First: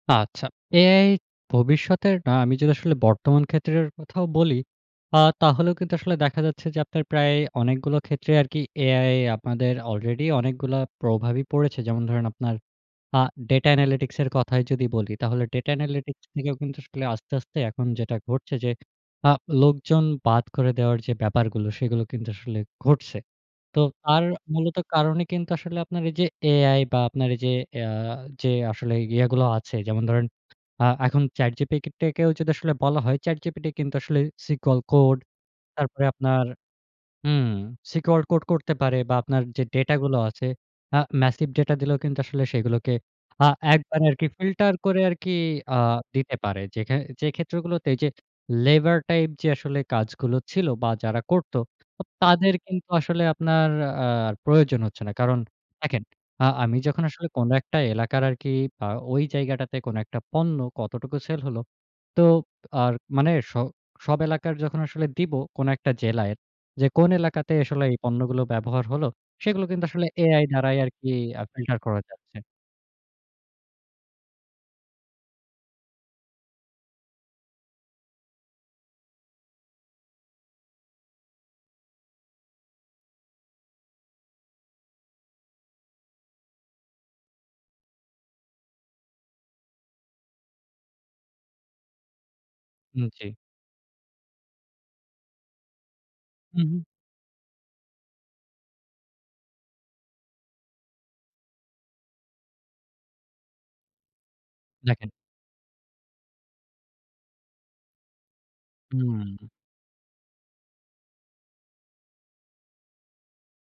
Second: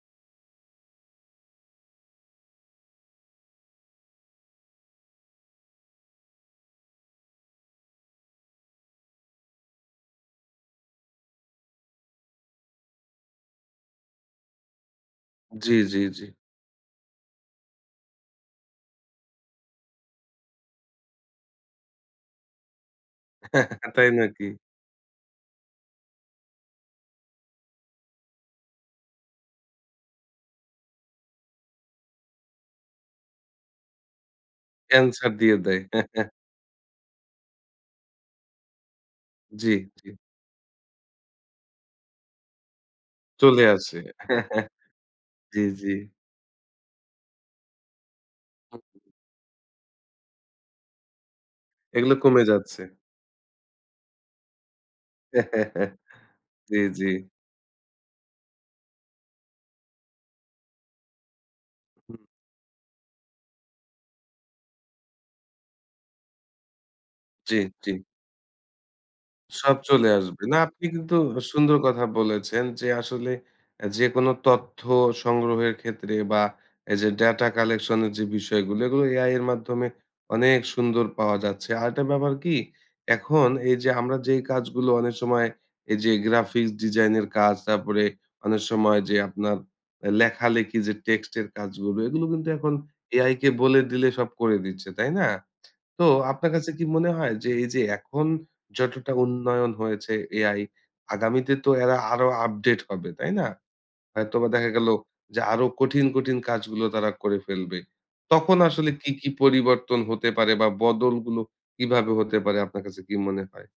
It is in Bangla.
আচ্ছা। এআই ভবিষ্যতের না আমি যদি আসলে বর্তমান ক্ষেত্রের কথাও বলি, আ তাহলেও কিন্তু আসলে দেখা যাচ্ছে যে আপনার প্রায় অনেকগুলো ক্ষেত্রে আরকি এআই আপনাদের আলরেডি অনেকগুলা প্রভাবই পড়েছে। যেমন ধরেন আপনার আ ডাটা অ্যানালিটিক্স এর কথায় যদি বলি তাহলে ডাটা জি, জি, জি। অ্যানালিটিক্স থেকেও কিন্তু আসলে আস্তে, আস্তে এখন যেটা ঘটছে যে আ লোকজন বাদ করে দেওয়ার যে ব্যাপারগুলো সেগুলো কিন্তু আসলে ঘটছে। তো তাই তার নাকি? মূলত কারণে কিন্তু আসলে আপনার এই যে এআই বা আপনার এই যে আ যে আসলে ইয়েগুলো আছে যেমন ধরেন, আ এখন ChatGPT-কেও যদি আসলে বলা হয় ChatGPT কিন্তু আসলে সিকিউর কোড এন্সার দিয়ে দেয়। তারপরে আপনার হুম, সিকিউর কোড করতে পারে বা আপনার যে জি, ডেটা জি। গুলো আছে, আ ম্যাসিভ ডাটা দিলেও কিন্তু আসলে সেগুলোকে আ চলে আসে। একবারে আরকি ফিল্টার করে আরকি জি, আ জি। দিতে পারে। যে খে যে ক্ষেত্রগুলোতে যে হুম। লেবার টাইপ যে আসলে কাজগুলো ছিল বা যারা করত, তো এগুলো কমে তাদের যাচ্ছে। কিন্তু আসলে আপনার আর প্রয়োজন হচ্ছেনা। কারণ দেখেন আ জি, আমি যখন জি। আসলে কোন একটা এলাকার আর কি আ ওই জায়গাটাতে কোন একটা পণ্য কতটুকু সেল হলো হুম। তো আর মানে স সব এলাকার যখন আসলে দিব কোন একটা জেলায় যে, কোন এলাকাতে জি, আসলে জি। এই পণ্যগুলো ব্যবহার হলো? সেগুলো সব কিন্তু আসলে চলে আসবে। এআই না দ্বারাই আপনি আরকি কিন্তু আ সুন্দর ফিল্টার করা কথা যাচ্ছে। বলেছেন যে আসলে, এ যেকোনো তথ্য সংগ্রহের ক্ষেত্রে বা এই যে ডেটা কালেকশন এর যে বিষয়গুলো, এগুলো এআই এর মাধ্যমে অনেক সুন্দর পাওয়া যাচ্ছে। আরেকটা ব্যাপার কি? এখন এই যে আমরা যেই কাজগুলো অনেক সময় এই যে গ্রাফিক্স ডিজাইন এর কাজ, তারপরে অনেক সময় যে আপনার লেখালেখি যে টেক্সটের কাজগুলো, এগুলো কিন্তু এখন হুম, জি। এআই কে বলে দিলে সব করে দিচ্ছে। তাই না? তো আপনার হুম, কাছে হুম। কি মনে হয় যে, এই যে এখন যতটা উন্নয়ন হয়েছে এআই আগামীতে তো এরা আরো আপডেট হবে, তাই না? হয়তোবা দেখা গেলো দেখেন যে আরো কঠিন, কঠিন কাজগুলো তারা করে ফেলবে। তখন আসলে কি, কি হুম। পরিবর্তন হতে পারে বা বদলগুলো কিভাবে হতে পারে আপনার কাছে কি মনে হয়?